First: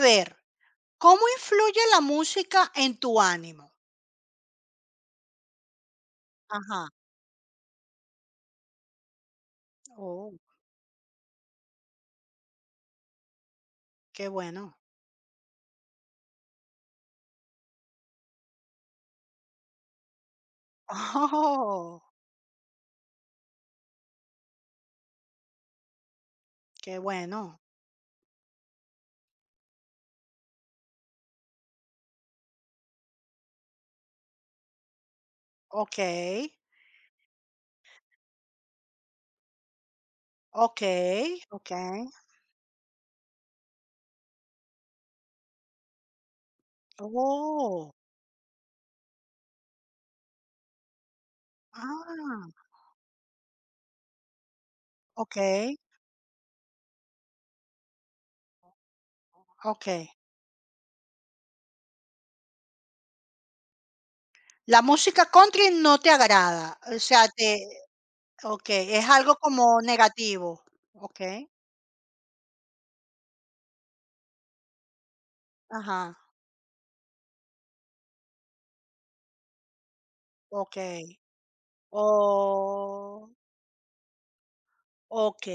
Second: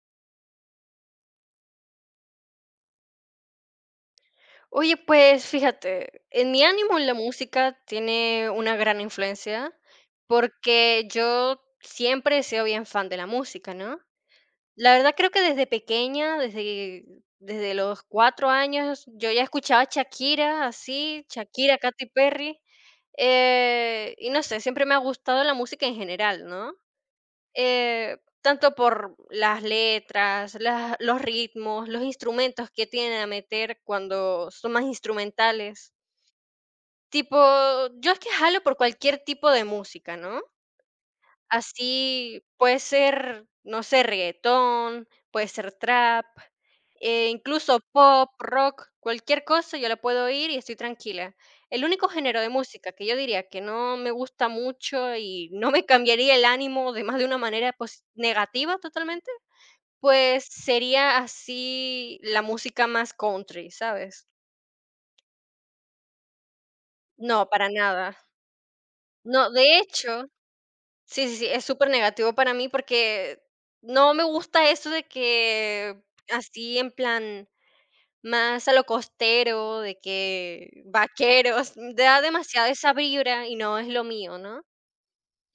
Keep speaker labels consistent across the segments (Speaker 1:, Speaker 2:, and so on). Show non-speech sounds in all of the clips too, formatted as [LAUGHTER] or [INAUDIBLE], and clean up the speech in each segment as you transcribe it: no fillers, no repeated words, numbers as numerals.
Speaker 1: A ver, ¿cómo influye la música en tu ánimo?
Speaker 2: Oye, pues fíjate, en mi
Speaker 1: Ajá.
Speaker 2: ánimo la música tiene una gran influencia
Speaker 1: Oh,
Speaker 2: porque yo siempre he sido bien fan de la música, ¿no?
Speaker 1: qué bueno.
Speaker 2: La verdad creo que desde pequeña, desde los 4 años, yo ya escuchaba Shakira, así, Shakira,
Speaker 1: Oh,
Speaker 2: Katy Perry, y no sé, siempre me ha gustado la música en general, ¿no?
Speaker 1: qué bueno.
Speaker 2: Tanto por las letras, los ritmos, los instrumentos que tienen a meter cuando son más instrumentales.
Speaker 1: Okey,
Speaker 2: Tipo, yo es que jalo por cualquier tipo de música, ¿no?
Speaker 1: okey, okey.
Speaker 2: Así puede ser, no sé, reggaetón, puede ser trap, incluso
Speaker 1: Oh,
Speaker 2: pop, rock, cualquier cosa, yo la puedo oír y estoy tranquila. El único género de
Speaker 1: ah,
Speaker 2: música que yo diría que no me gusta mucho y no
Speaker 1: okey,
Speaker 2: me cambiaría el ánimo de más de una manera negativa totalmente,
Speaker 1: okey.
Speaker 2: pues sería así la música más country, ¿sabes?
Speaker 1: La música country no te agrada, o sea,
Speaker 2: No,
Speaker 1: te
Speaker 2: para nada.
Speaker 1: okey, es algo
Speaker 2: No,
Speaker 1: como
Speaker 2: de hecho,
Speaker 1: negativo.
Speaker 2: sí, sí,
Speaker 1: Okey,
Speaker 2: sí, es súper negativo para mí porque no me gusta eso de que
Speaker 1: ajá,
Speaker 2: así en plan más a lo costero, de que
Speaker 1: okey.
Speaker 2: vaqueros, da demasiada esa
Speaker 1: Oh,
Speaker 2: vibra y no es lo mío, ¿no?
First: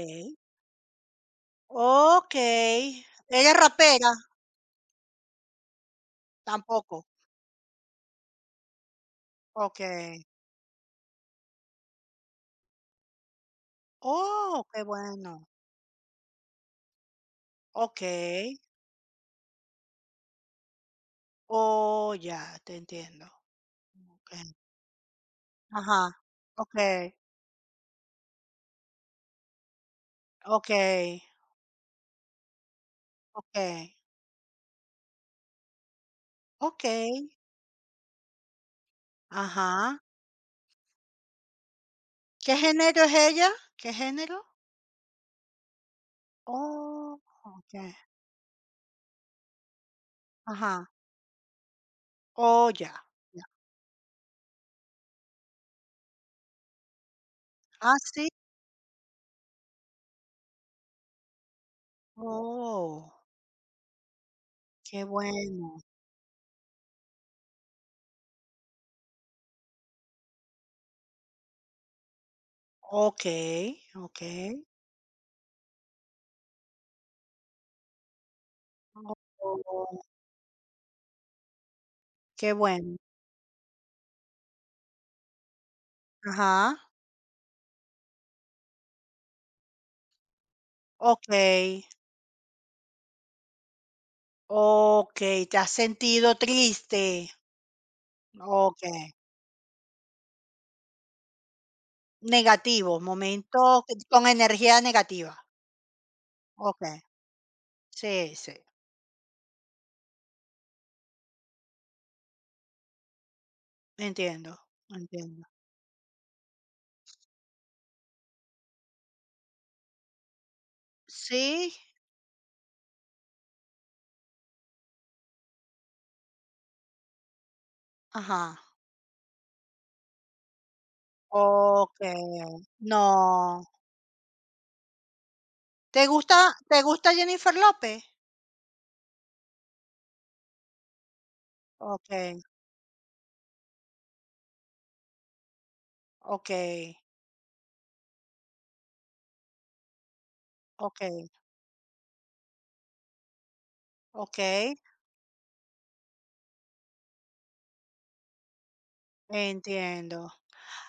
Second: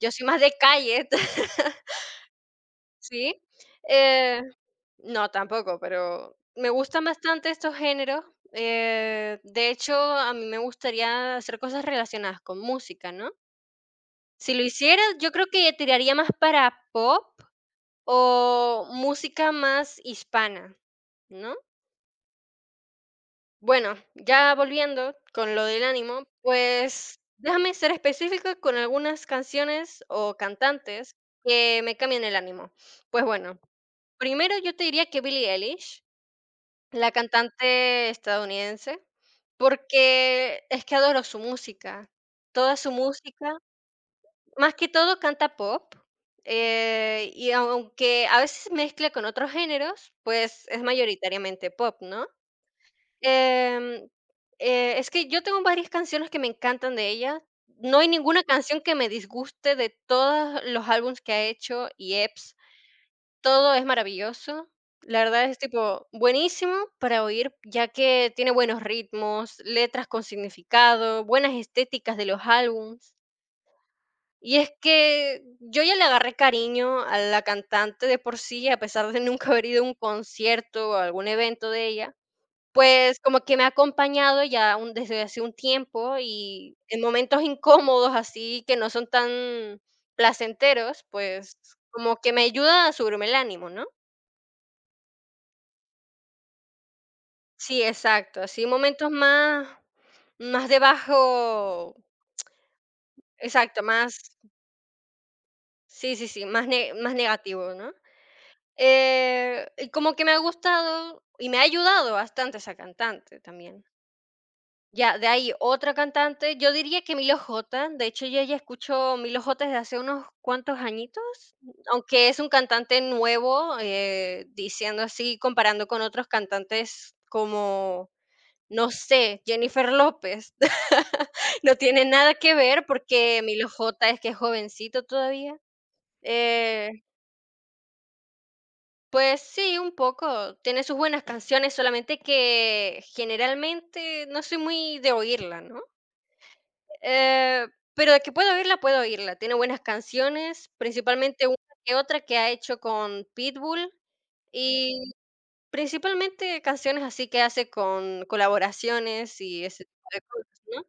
Speaker 2: Yo soy más de calle, [LAUGHS]
Speaker 1: okey.
Speaker 2: ¿sí?
Speaker 1: ¿Eres rapera?
Speaker 2: Eh, no, tampoco, pero me gustan
Speaker 1: Tampoco.
Speaker 2: bastante estos géneros. De hecho,
Speaker 1: Okay.
Speaker 2: a mí me gustaría hacer cosas relacionadas con música, ¿no? Si lo
Speaker 1: Oh, qué
Speaker 2: hiciera, yo creo
Speaker 1: bueno.
Speaker 2: que tiraría más para pop,
Speaker 1: Okay.
Speaker 2: o música más hispana, ¿no?
Speaker 1: Oh, ya, te entiendo.
Speaker 2: Bueno, ya
Speaker 1: Okey.
Speaker 2: volviendo con lo del
Speaker 1: Ajá.
Speaker 2: ánimo,
Speaker 1: Okay.
Speaker 2: pues déjame ser específico con algunas canciones o cantantes
Speaker 1: Okay.
Speaker 2: que me cambian el ánimo. Pues bueno,
Speaker 1: Okay.
Speaker 2: primero yo te diría que Billie Eilish, la
Speaker 1: Okay.
Speaker 2: cantante estadounidense,
Speaker 1: Ajá.
Speaker 2: porque es que adoro su música.
Speaker 1: ¿Qué
Speaker 2: Toda su
Speaker 1: género es ella?
Speaker 2: música.
Speaker 1: ¿Qué género?
Speaker 2: Más que todo canta pop,
Speaker 1: Oh,
Speaker 2: y
Speaker 1: okay.
Speaker 2: aunque a veces mezcla con otros géneros, pues es
Speaker 1: Ajá.
Speaker 2: mayoritariamente pop, ¿no?
Speaker 1: Oh, ya.
Speaker 2: Em, es que yo tengo varias canciones que me encantan de ella.
Speaker 1: Ah,
Speaker 2: No hay
Speaker 1: sí.
Speaker 2: ninguna canción que me disguste de todos los álbumes que ha hecho y EPs.
Speaker 1: Oh,
Speaker 2: Todo es maravilloso.
Speaker 1: qué
Speaker 2: La verdad es
Speaker 1: bueno.
Speaker 2: tipo buenísimo para oír, ya que tiene buenos ritmos, letras con significado, buenas estéticas de los álbumes.
Speaker 1: Okay. Okay.
Speaker 2: Y es que yo ya le agarré cariño a la cantante de por sí, a pesar de [LAUGHS] nunca haber ido a un
Speaker 1: Oh,
Speaker 2: concierto o a algún evento de ella,
Speaker 1: qué bueno.
Speaker 2: pues como que me ha acompañado ya desde hace un tiempo
Speaker 1: Ajá.
Speaker 2: y en momentos incómodos así que no son tan placenteros, pues
Speaker 1: Okay.
Speaker 2: como que me ayuda a subirme el ánimo, ¿no?
Speaker 1: Okay. ¿Te has sentido triste?
Speaker 2: Sí, exacto, así
Speaker 1: Okey,
Speaker 2: momentos más, más de bajo,
Speaker 1: negativo, momento
Speaker 2: exacto, más,
Speaker 1: con energía negativa.
Speaker 2: sí, sí, sí, más,
Speaker 1: Okey,
Speaker 2: más negativo, ¿no?
Speaker 1: sí, sí,
Speaker 2: Y como que me ha gustado y me ha ayudado bastante esa cantante también.
Speaker 1: entiendo,
Speaker 2: Ya, de
Speaker 1: entiendo.
Speaker 2: ahí otra cantante, yo diría que Milo J. De hecho, yo ya escucho Milo J. desde hace unos cuantos añitos,
Speaker 1: Sí,
Speaker 2: aunque es un cantante nuevo, diciendo así, comparando con otros cantantes como,
Speaker 1: ajá,
Speaker 2: no sé, Jennifer López. [LAUGHS] No tiene nada
Speaker 1: okey,
Speaker 2: que ver
Speaker 1: no,
Speaker 2: porque Milo J. es que es jovencito todavía.
Speaker 1: ¿te gusta te
Speaker 2: Eh
Speaker 1: gusta Jennifer López?
Speaker 2: Pues sí, un poco. Tiene sus buenas canciones, solamente
Speaker 1: Okey,
Speaker 2: que generalmente no soy muy de oírla, ¿no?
Speaker 1: okey,
Speaker 2: Eh, pero de que puedo oírla, puedo oírla. Tiene buenas canciones,
Speaker 1: okey,
Speaker 2: principalmente una que otra que ha hecho con Pitbull
Speaker 1: okey,
Speaker 2: y principalmente canciones así que hace con colaboraciones y ese tipo
Speaker 1: entiendo.
Speaker 2: de cosas, ¿no?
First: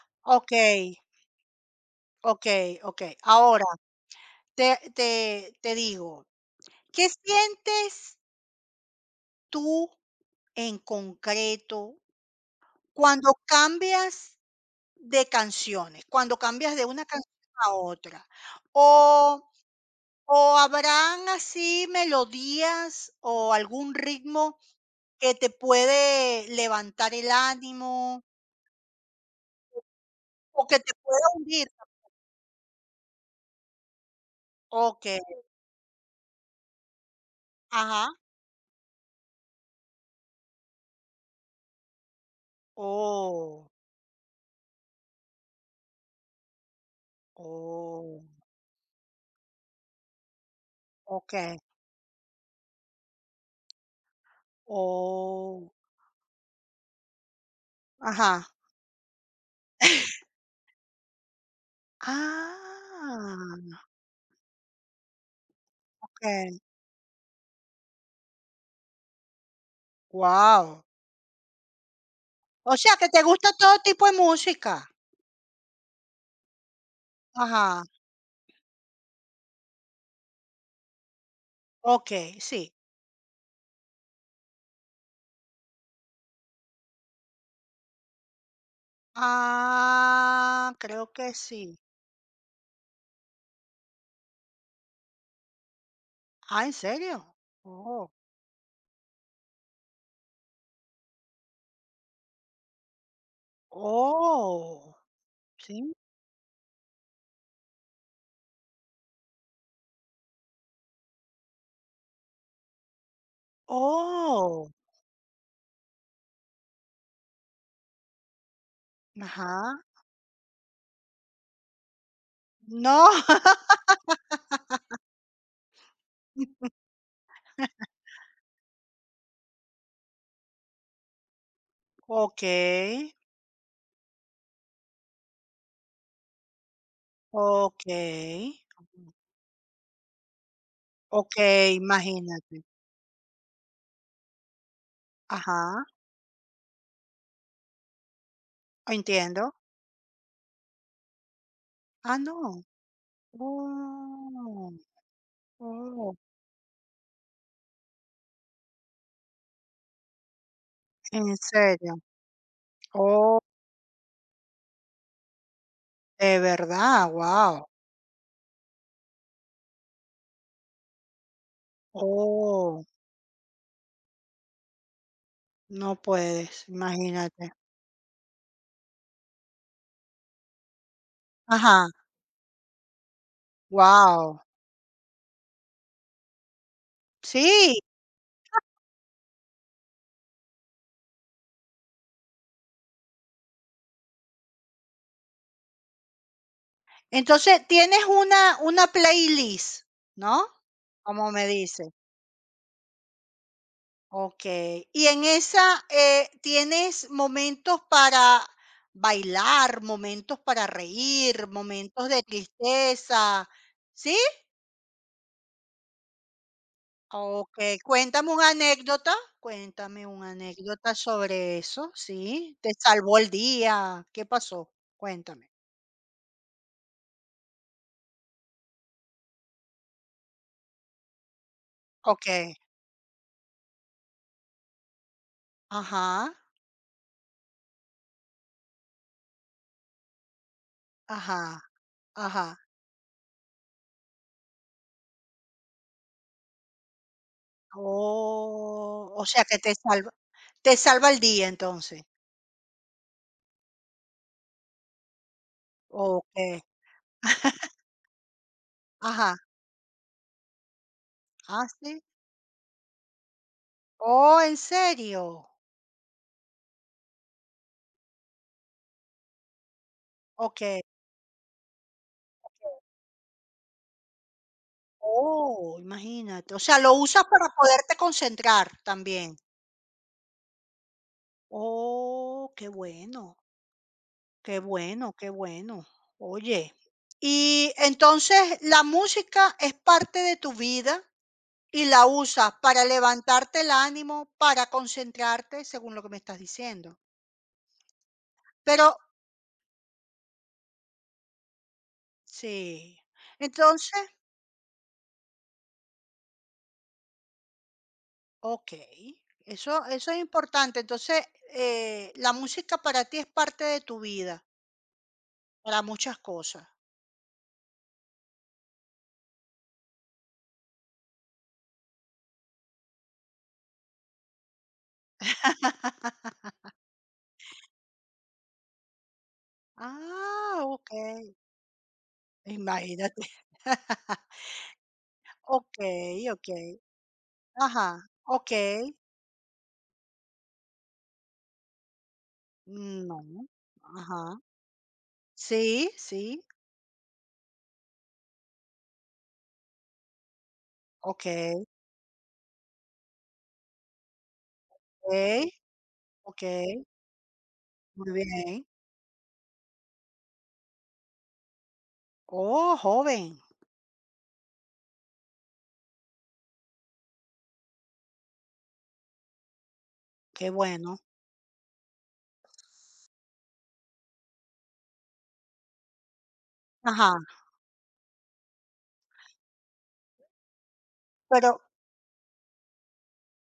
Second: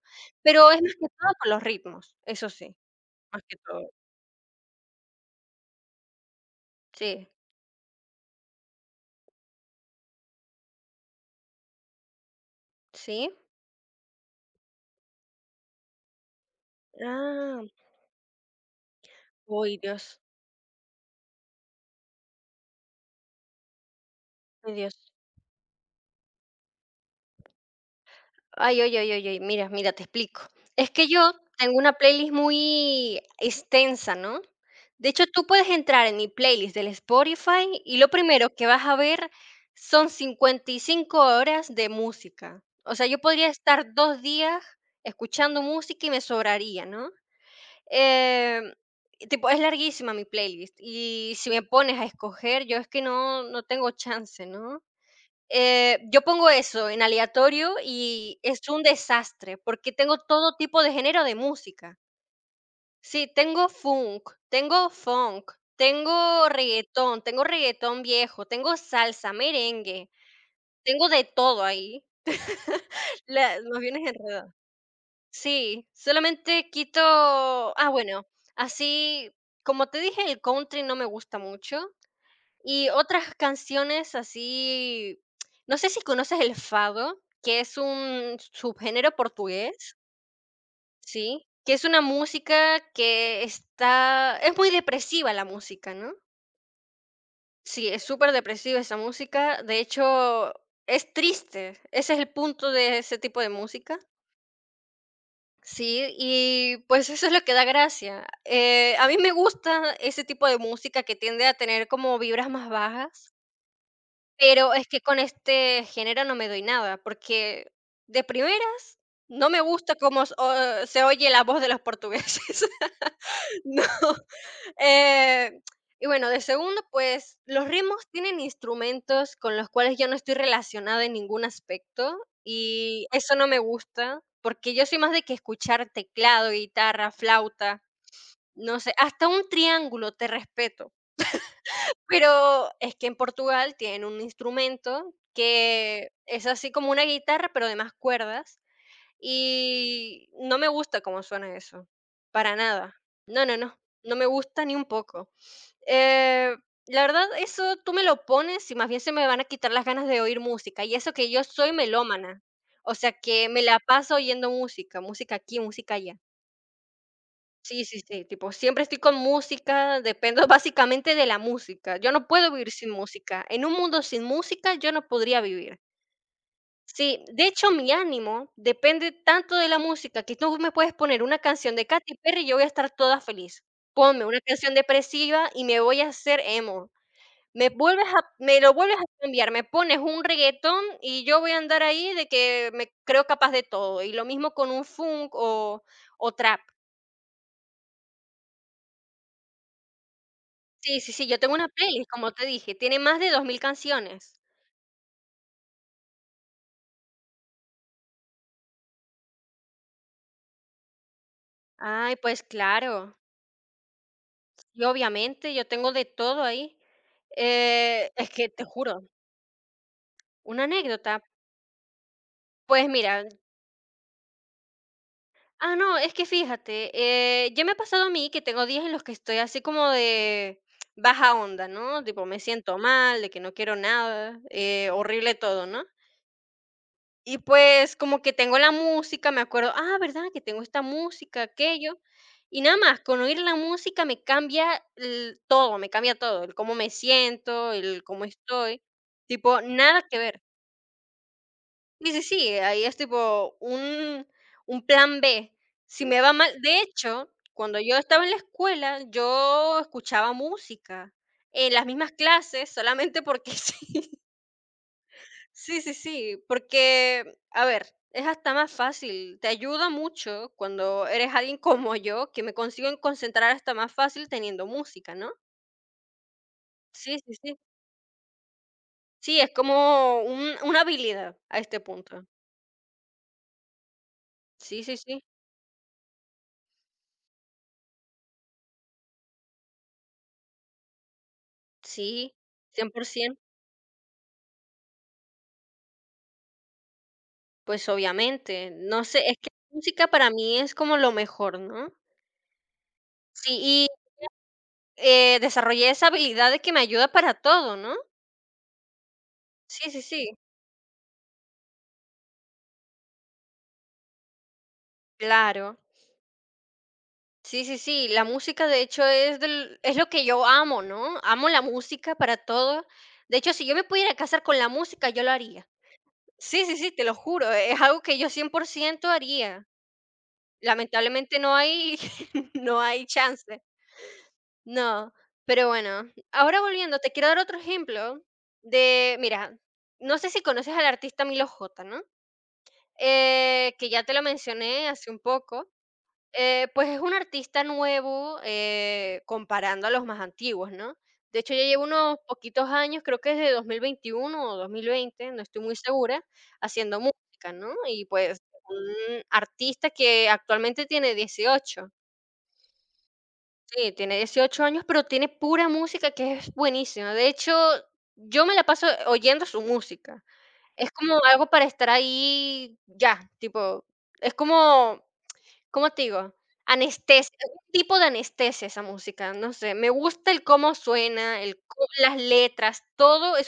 Speaker 2: Pero es más
Speaker 1: Okey,
Speaker 2: que todo con los ritmos, eso
Speaker 1: okey,
Speaker 2: sí,
Speaker 1: okey.
Speaker 2: más que
Speaker 1: Ahora,
Speaker 2: todo.
Speaker 1: te digo, ¿qué
Speaker 2: Sí,
Speaker 1: sientes tú en concreto
Speaker 2: sí.
Speaker 1: cuando cambias de canciones, cuando cambias de una canción
Speaker 2: Ah,
Speaker 1: a otra? O
Speaker 2: uy,
Speaker 1: o, ¿habrán así melodías o algún ritmo
Speaker 2: Dios.
Speaker 1: que te puede levantar el ánimo
Speaker 2: Ay, oy, oy, oy, oy, mira, mira, te explico.
Speaker 1: o que
Speaker 2: Es
Speaker 1: te
Speaker 2: que
Speaker 1: pueda
Speaker 2: yo
Speaker 1: hundir?
Speaker 2: tengo una playlist muy extensa, ¿no? De
Speaker 1: Okey,
Speaker 2: hecho, tú puedes entrar en mi playlist del Spotify y
Speaker 1: ajá.
Speaker 2: lo primero que vas a ver son 55 horas de música. O sea, yo podría
Speaker 1: Oh,
Speaker 2: estar 2 días escuchando música y me sobraría, ¿no?
Speaker 1: oh,
Speaker 2: Em, tipo, es larguísima mi playlist y si
Speaker 1: okey.
Speaker 2: me pones a escoger, yo es que no tengo chance, ¿no?
Speaker 1: Oh,
Speaker 2: Yo pongo eso en aleatorio y
Speaker 1: ajá.
Speaker 2: es un desastre, porque tengo todo tipo de género de música. Sí,
Speaker 1: Ah,
Speaker 2: tengo funk, tengo funk,
Speaker 1: okey.
Speaker 2: tengo reggaetón viejo, tengo salsa, merengue,
Speaker 1: Wow.
Speaker 2: tengo de todo ahí.
Speaker 1: O sea, que
Speaker 2: [LAUGHS]
Speaker 1: te gusta
Speaker 2: La- nos
Speaker 1: todo tipo
Speaker 2: vienes
Speaker 1: de
Speaker 2: enredado.
Speaker 1: música.
Speaker 2: Sí, solamente quito,
Speaker 1: Ajá,
Speaker 2: ah, bueno, así como te dije, el country no me gusta mucho.
Speaker 1: okey, sí.
Speaker 2: Y otras canciones así, no sé si conoces el fado, que es un subgénero portugués,
Speaker 1: Ah, creo que
Speaker 2: ¿sí? Que
Speaker 1: sí.
Speaker 2: es una música que está, es muy depresiva la música, ¿no?
Speaker 1: Ah, ¿en serio?
Speaker 2: Sí, es
Speaker 1: Oh,
Speaker 2: súper depresiva esa música. De hecho, es triste. Ese es el punto de ese tipo de música.
Speaker 1: oh, sí,
Speaker 2: Sí, y pues eso es lo que da gracia. A mí me gusta ese tipo de música que tiende a tener como vibras más bajas.
Speaker 1: oh,
Speaker 2: Pero es que con este género no me doy nada, porque de primeras no me
Speaker 1: ajá,
Speaker 2: gusta cómo s o se oye la voz de los portugueses. [LAUGHS]
Speaker 1: no,
Speaker 2: No, eh, y bueno, de
Speaker 1: [LAUGHS]
Speaker 2: segundo, pues, los ritmos tienen instrumentos con los cuales yo no estoy relacionada en ningún aspecto, y
Speaker 1: okey,
Speaker 2: eso no me gusta, porque yo soy más de que escuchar teclado, guitarra, flauta,
Speaker 1: okey,
Speaker 2: no sé, hasta un triángulo te respeto.
Speaker 1: okey, imagínate,
Speaker 2: Pero es que en Portugal tienen un instrumento
Speaker 1: ajá,
Speaker 2: que es así como una guitarra, pero de más cuerdas,
Speaker 1: entiendo.
Speaker 2: y no me gusta cómo suena eso,
Speaker 1: Ah,
Speaker 2: para
Speaker 1: no,
Speaker 2: nada. No, no, no, no me gusta
Speaker 1: oh,
Speaker 2: ni un poco.
Speaker 1: oh,
Speaker 2: Eh, la verdad, eso tú me lo pones y más bien se me van a quitar las ganas de oír música, y eso que
Speaker 1: ¿en
Speaker 2: yo soy
Speaker 1: serio?
Speaker 2: melómana, o sea
Speaker 1: Oh,
Speaker 2: que me la paso oyendo música, música aquí, música allá.
Speaker 1: ¿de verdad? Wow.
Speaker 2: Sí, sí, sí, tipo, siempre estoy con música, dependo [LAUGHS] básicamente de la música. Yo no puedo vivir
Speaker 1: Oh,
Speaker 2: sin música. En un mundo sin música yo no podría vivir.
Speaker 1: no puedes,
Speaker 2: Sí, de
Speaker 1: imagínate,
Speaker 2: hecho mi ánimo depende tanto de la música que tú me puedes poner una canción de
Speaker 1: ajá,
Speaker 2: Katy Perry y yo voy a estar toda feliz. Ponme una
Speaker 1: wow.
Speaker 2: canción depresiva y me voy a hacer emo. Me
Speaker 1: Sí.
Speaker 2: vuelves a, me lo vuelves a cambiar, me pones un reggaetón y yo voy a andar ahí de que me creo capaz de todo. Y lo mismo con un funk, o trap.
Speaker 1: Entonces, tienes una playlist, ¿no?
Speaker 2: Sí, sí, sí,
Speaker 1: Como
Speaker 2: yo
Speaker 1: me
Speaker 2: tengo una
Speaker 1: dice.
Speaker 2: playlist, como te dije, tiene más de 2.000 canciones.
Speaker 1: Okey. Y en esa, ¿tienes momentos para bailar, momentos para reír, momentos
Speaker 2: Ay,
Speaker 1: de
Speaker 2: pues claro,
Speaker 1: tristeza? ¿Sí?
Speaker 2: y obviamente yo tengo de todo ahí.
Speaker 1: Okey.
Speaker 2: Es que te juro,
Speaker 1: Cuéntame una
Speaker 2: una
Speaker 1: anécdota
Speaker 2: anécdota,
Speaker 1: sobre eso, sí. ¿Te
Speaker 2: pues
Speaker 1: salvó
Speaker 2: mira,
Speaker 1: el día? ¿Qué pasó? Cuéntame.
Speaker 2: ah, no, es que fíjate, ya me ha pasado a mí que tengo días en los que estoy así como de [TSK] baja onda, ¿no? Tipo, me
Speaker 1: Okey.
Speaker 2: siento mal, de que no quiero nada, horrible todo, ¿no?
Speaker 1: Ajá,
Speaker 2: Y pues, como que tengo la música, me acuerdo, ah, ¿verdad? Que tengo esta música,
Speaker 1: ajá,
Speaker 2: aquello.
Speaker 1: ajá.
Speaker 2: Y nada más, con oír la música me cambia todo, me cambia todo, el cómo me siento, el cómo estoy.
Speaker 1: Oh, o sea que
Speaker 2: Tipo,
Speaker 1: te
Speaker 2: nada
Speaker 1: salva
Speaker 2: que ver.
Speaker 1: te salva el día entonces.
Speaker 2: Sí, sí, sí, ahí es tipo un plan B. Si me va
Speaker 1: Okey.
Speaker 2: mal, de hecho, cuando yo estaba en la escuela,
Speaker 1: Ajá.
Speaker 2: yo escuchaba música
Speaker 1: Ah,
Speaker 2: en las
Speaker 1: sí.
Speaker 2: mismas clases, solamente porque [LAUGHS] sí.
Speaker 1: Oh, ¿en serio?
Speaker 2: Sí, sí, sí, porque, a ver, es hasta más fácil, te ayuda mucho
Speaker 1: Okey.
Speaker 2: cuando eres alguien como yo, que me consigo en concentrar hasta más fácil teniendo música, ¿no?
Speaker 1: Oh, imagínate. O sea, lo
Speaker 2: Sí,
Speaker 1: usas
Speaker 2: sí,
Speaker 1: para
Speaker 2: sí.
Speaker 1: poderte concentrar también.
Speaker 2: Sí, es como una habilidad a este punto.
Speaker 1: Oh, qué bueno, qué
Speaker 2: Sí, sí,
Speaker 1: bueno,
Speaker 2: sí.
Speaker 1: qué bueno. Oye, y entonces, la música es parte de tu vida y la
Speaker 2: Sí,
Speaker 1: usas para
Speaker 2: 100%.
Speaker 1: levantarte el ánimo, para concentrarte, según lo que me estás diciendo.
Speaker 2: Pues obviamente,
Speaker 1: Pero
Speaker 2: no sé, es que la música para mí es como lo mejor, ¿no?
Speaker 1: sí.
Speaker 2: Sí, y
Speaker 1: Entonces,
Speaker 2: desarrollé esa habilidad de que me ayuda para todo, ¿no?
Speaker 1: okey, eso
Speaker 2: Sí, sí,
Speaker 1: eso es
Speaker 2: sí,
Speaker 1: importante. Entonces, la música para ti es parte de tu vida,
Speaker 2: claro.
Speaker 1: para muchas cosas.
Speaker 2: Sí, sí, sí, la música de hecho es del es lo que yo amo, ¿no? Amo la música para todo. De hecho, si yo me pudiera casar con la música, yo lo haría.
Speaker 1: [LAUGHS]
Speaker 2: Sí, sí, sí, te lo juro, es algo que yo 100% haría.
Speaker 1: Ah, okey.
Speaker 2: Lamentablemente no hay [LAUGHS] no hay
Speaker 1: Imagínate.
Speaker 2: chance.
Speaker 1: [LAUGHS]
Speaker 2: No, pero bueno,
Speaker 1: Okey,
Speaker 2: ahora
Speaker 1: okey.
Speaker 2: volviendo, te quiero dar otro
Speaker 1: Ajá,
Speaker 2: ejemplo
Speaker 1: okey.
Speaker 2: de mira, no sé si conoces al artista Milo J, ¿no?
Speaker 1: No.
Speaker 2: Que ya te lo
Speaker 1: Ajá.
Speaker 2: mencioné hace un poco.
Speaker 1: Sí, sí.
Speaker 2: Pues es un artista nuevo, comparando a los más antiguos, ¿no? De hecho, ya
Speaker 1: Okey,
Speaker 2: llevo unos poquitos años, creo que desde 2021 o 2020, no
Speaker 1: okey,
Speaker 2: estoy muy segura,
Speaker 1: okey.
Speaker 2: haciendo música, ¿no? Y
Speaker 1: Muy
Speaker 2: pues
Speaker 1: bien.
Speaker 2: un artista que actualmente tiene 18,
Speaker 1: Oh, joven,
Speaker 2: sí, tiene 18 años, pero tiene pura música que es buenísima. De hecho, yo me la paso oyendo su música.
Speaker 1: qué
Speaker 2: Es
Speaker 1: bueno.
Speaker 2: como algo para estar ahí ya, tipo, es como, ¿cómo te digo?
Speaker 1: Ajá,
Speaker 2: Anestesia, un tipo de anestesia esa música, no sé, me gusta el cómo suena,
Speaker 1: pero
Speaker 2: el có las letras, todo es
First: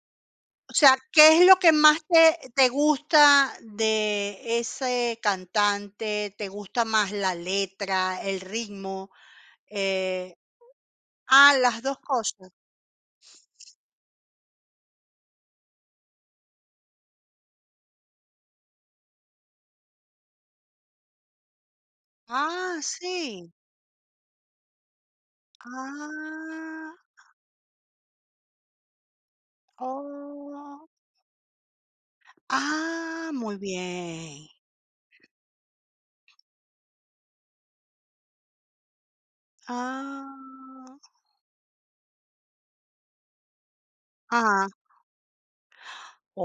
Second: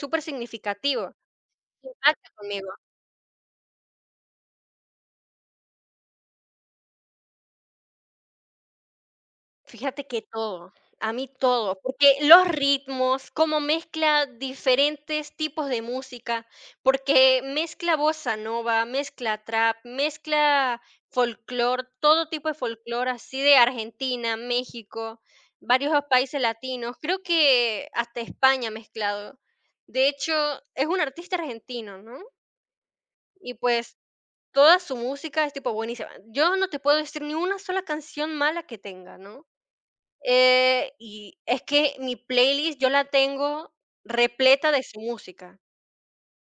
Speaker 1: o sea,
Speaker 2: supersignificativo,
Speaker 1: ¿qué es lo que más te
Speaker 2: impacta
Speaker 1: te
Speaker 2: conmigo.
Speaker 1: gusta de ese cantante? ¿Te gusta más la letra, el ritmo?
Speaker 2: Fíjate que
Speaker 1: Eh,
Speaker 2: todo, a mí
Speaker 1: ah,
Speaker 2: todo,
Speaker 1: las dos
Speaker 2: porque los
Speaker 1: cosas.
Speaker 2: ritmos, cómo mezcla diferentes tipos de música, porque mezcla bossa nova, mezcla trap, mezcla folclore, todo tipo de
Speaker 1: Ah,
Speaker 2: folclore, así
Speaker 1: sí.
Speaker 2: de Argentina, México, varios países
Speaker 1: Ah,
Speaker 2: latinos, creo que hasta España mezclado. De hecho,
Speaker 1: oh.
Speaker 2: es un artista argentino, ¿no?
Speaker 1: Ah,
Speaker 2: Y
Speaker 1: muy
Speaker 2: pues
Speaker 1: bien.
Speaker 2: toda su música es tipo buenísima. Yo no te puedo decir ni una sola canción mala que tenga, ¿no?
Speaker 1: Ah,
Speaker 2: Y es que mi playlist yo la tengo
Speaker 1: ah,
Speaker 2: repleta de su música,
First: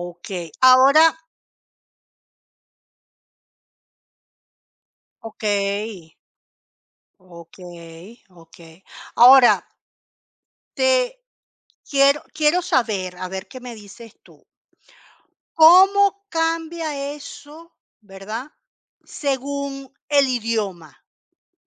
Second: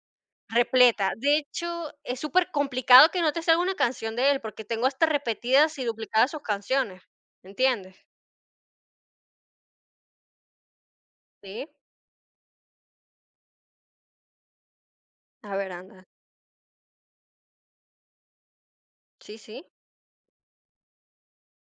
Speaker 1: okey. Ahora
Speaker 2: repleta. De hecho, es súper complicado que no te salga una canción de él, porque tengo hasta repetidas y
Speaker 1: okey,
Speaker 2: duplicadas sus canciones, ¿entiendes?
Speaker 1: okey, okey. Ahora te
Speaker 2: Sí.
Speaker 1: quiero saber, a ver qué me dices tú.
Speaker 2: A ver, anda.
Speaker 1: ¿Cómo cambia eso, verdad?
Speaker 2: Sí, sí.
Speaker 1: Según el idioma,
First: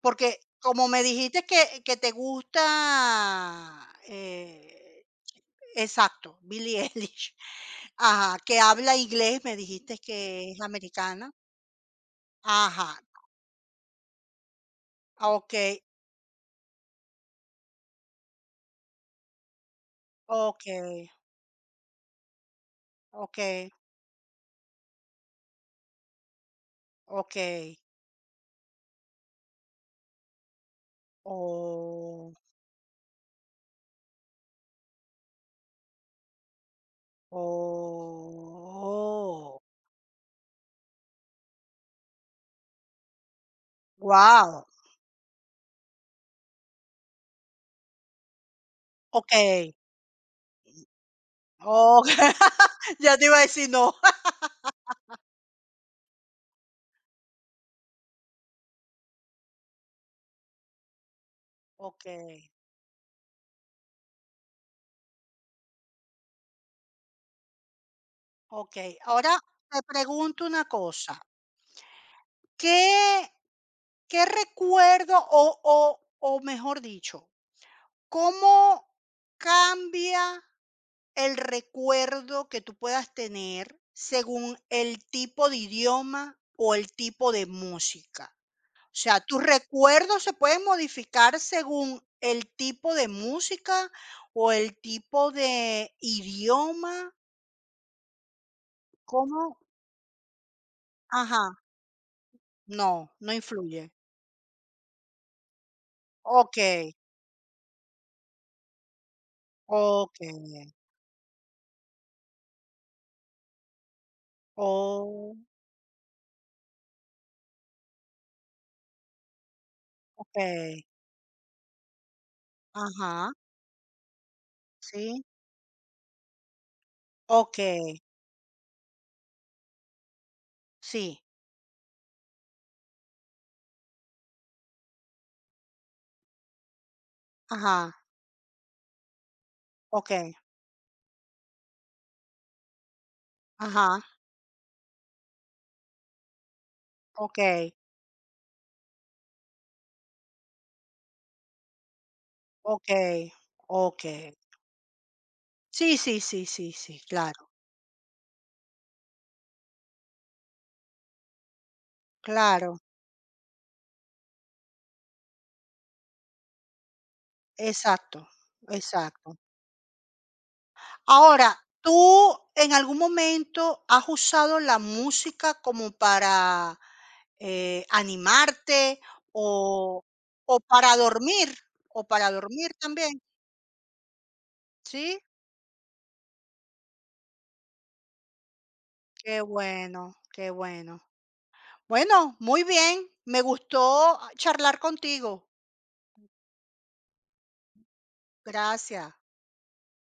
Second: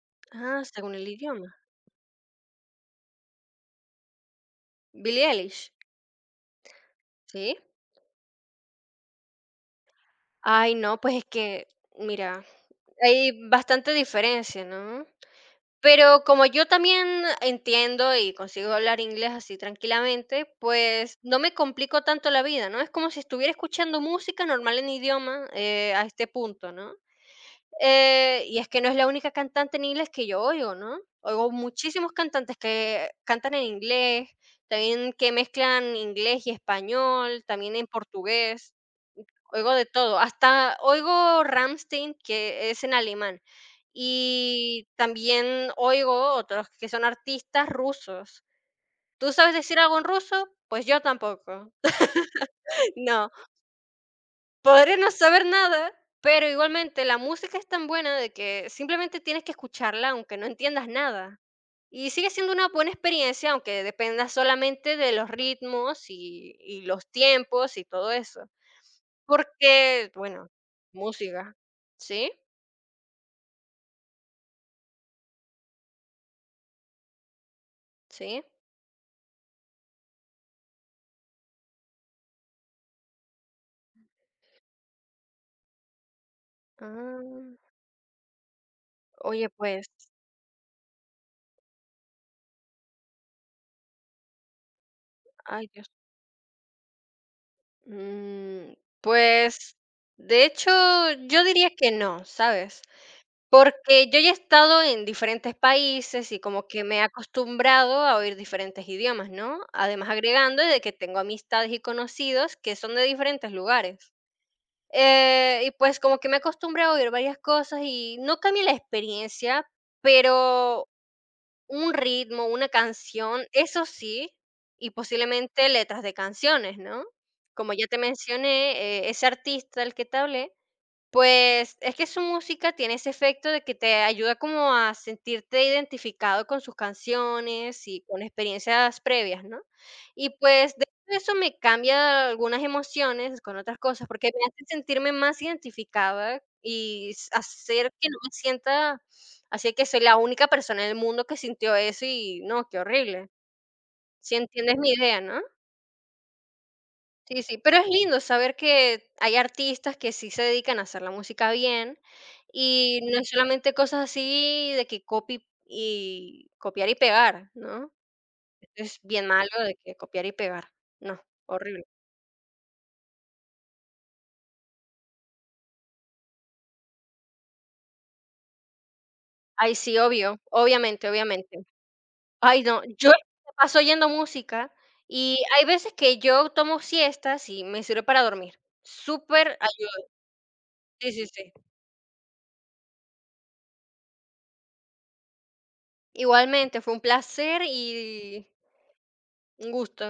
Speaker 1: porque
Speaker 2: Ah,
Speaker 1: como
Speaker 2: según
Speaker 1: me
Speaker 2: el
Speaker 1: dijiste
Speaker 2: idioma.
Speaker 1: que te gusta,
Speaker 2: Billie Eilish.
Speaker 1: exacto, Billie Eilish,
Speaker 2: Sí.
Speaker 1: [LAUGHS] ajá, que habla inglés, me dijiste que es
Speaker 2: Ay, no, pues es
Speaker 1: americana,
Speaker 2: que, mira,
Speaker 1: ajá,
Speaker 2: hay bastante diferencia, ¿no?
Speaker 1: okey,
Speaker 2: Pero como yo también entiendo y consigo hablar inglés así tranquilamente,
Speaker 1: okey,
Speaker 2: pues no me complico tanto la vida, ¿no? Es como si estuviera
Speaker 1: okey,
Speaker 2: escuchando música normal en idioma a este punto, ¿no?
Speaker 1: okey, okey,
Speaker 2: Y es que no es la única cantante en inglés que yo oigo, ¿no? Oigo muchísimos
Speaker 1: oh.
Speaker 2: cantantes que cantan en inglés, también que mezclan inglés y español, también en portugués.
Speaker 1: Oh,
Speaker 2: Oigo de todo, hasta oigo Rammstein, que es en alemán,
Speaker 1: wow.
Speaker 2: y también oigo otros que son artistas rusos. ¿Tú sabes
Speaker 1: Okay,
Speaker 2: decir algo en ruso? Pues yo tampoco.
Speaker 1: okey, [LAUGHS]
Speaker 2: [LAUGHS]
Speaker 1: ya te
Speaker 2: No,
Speaker 1: iba a decir no.
Speaker 2: podré no saber nada, pero igualmente la música es tan buena de que simplemente tienes que escucharla aunque no entiendas nada.
Speaker 1: [LAUGHS]
Speaker 2: Y sigue
Speaker 1: Okey,
Speaker 2: siendo una buena experiencia, aunque dependa solamente de los ritmos y los tiempos y todo eso.
Speaker 1: okey. Ahora te
Speaker 2: Porque,
Speaker 1: pregunto
Speaker 2: bueno,
Speaker 1: una cosa,
Speaker 2: música, ¿sí?
Speaker 1: ¿qué qué recuerdo o mejor dicho,
Speaker 2: ¿Sí?
Speaker 1: cómo cambia el recuerdo que tú puedas tener según el tipo de idioma o el tipo de
Speaker 2: Ah,
Speaker 1: música? O sea, tus
Speaker 2: oye, pues,
Speaker 1: recuerdos se pueden modificar según el tipo de música o el tipo
Speaker 2: ay, Dios.
Speaker 1: de idioma.
Speaker 2: Mm,
Speaker 1: ¿Cómo?
Speaker 2: pues, de hecho,
Speaker 1: Ajá,
Speaker 2: yo diría que no, ¿sabes?
Speaker 1: no, no influye.
Speaker 2: Porque yo ya he estado en diferentes países y como
Speaker 1: Okey,
Speaker 2: que me he acostumbrado a oír diferentes idiomas, ¿no? Además, agregando
Speaker 1: okey.
Speaker 2: de que tengo amistades y conocidos que son de diferentes lugares.
Speaker 1: Oh,
Speaker 2: Y pues como que me acostumbré a oír varias cosas y no cambia la experiencia,
Speaker 1: okey.
Speaker 2: pero un ritmo, una
Speaker 1: Ajá,
Speaker 2: canción, eso sí, y
Speaker 1: sí.
Speaker 2: posiblemente letras de canciones, ¿no? Como ya te
Speaker 1: Okey,
Speaker 2: mencioné, ese artista del que te hablé,
Speaker 1: sí.
Speaker 2: pues, es que su música tiene ese efecto de que te ayuda como a sentirte identificado con sus canciones y
Speaker 1: Ajá,
Speaker 2: con experiencias previas, ¿no? Y
Speaker 1: okey.
Speaker 2: pues, de eso me cambia algunas emociones con otras
Speaker 1: Ajá,
Speaker 2: cosas, porque me hace sentirme más identificada y s
Speaker 1: okey,
Speaker 2: hacer que no me sienta así que soy la única persona en el mundo que sintió eso y no, qué
Speaker 1: okey,
Speaker 2: horrible.
Speaker 1: okey.
Speaker 2: Si entiendes mi idea, ¿no?
Speaker 1: Sí, sí, sí, sí, sí,
Speaker 2: Sí,
Speaker 1: claro,
Speaker 2: sí, pero es lindo saber que hay artistas que sí se dedican a hacer la música bien
Speaker 1: claro.
Speaker 2: y no es solamente cosas así de que copy y copiar y pegar, ¿no?
Speaker 1: Exacto,
Speaker 2: Esto es bien
Speaker 1: exacto.
Speaker 2: malo de que copiar y pegar. No,
Speaker 1: Ahora,
Speaker 2: horrible.
Speaker 1: ¿tú en algún momento has usado la música como para, animarte
Speaker 2: Ay, sí,
Speaker 1: o
Speaker 2: obvio,
Speaker 1: o para
Speaker 2: obviamente,
Speaker 1: dormir
Speaker 2: obviamente.
Speaker 1: o para
Speaker 2: Ay,
Speaker 1: dormir
Speaker 2: no, yo
Speaker 1: también?
Speaker 2: me paso oyendo música
Speaker 1: ¿Sí?
Speaker 2: y hay veces que yo tomo siestas y me sirve para dormir.
Speaker 1: Qué
Speaker 2: Súper ayuda.
Speaker 1: bueno, qué bueno.
Speaker 2: Sí, sí, sí.
Speaker 1: Bueno, muy bien, me gustó charlar contigo.
Speaker 2: Igualmente, fue un placer y
Speaker 1: Gracias.
Speaker 2: un gusto.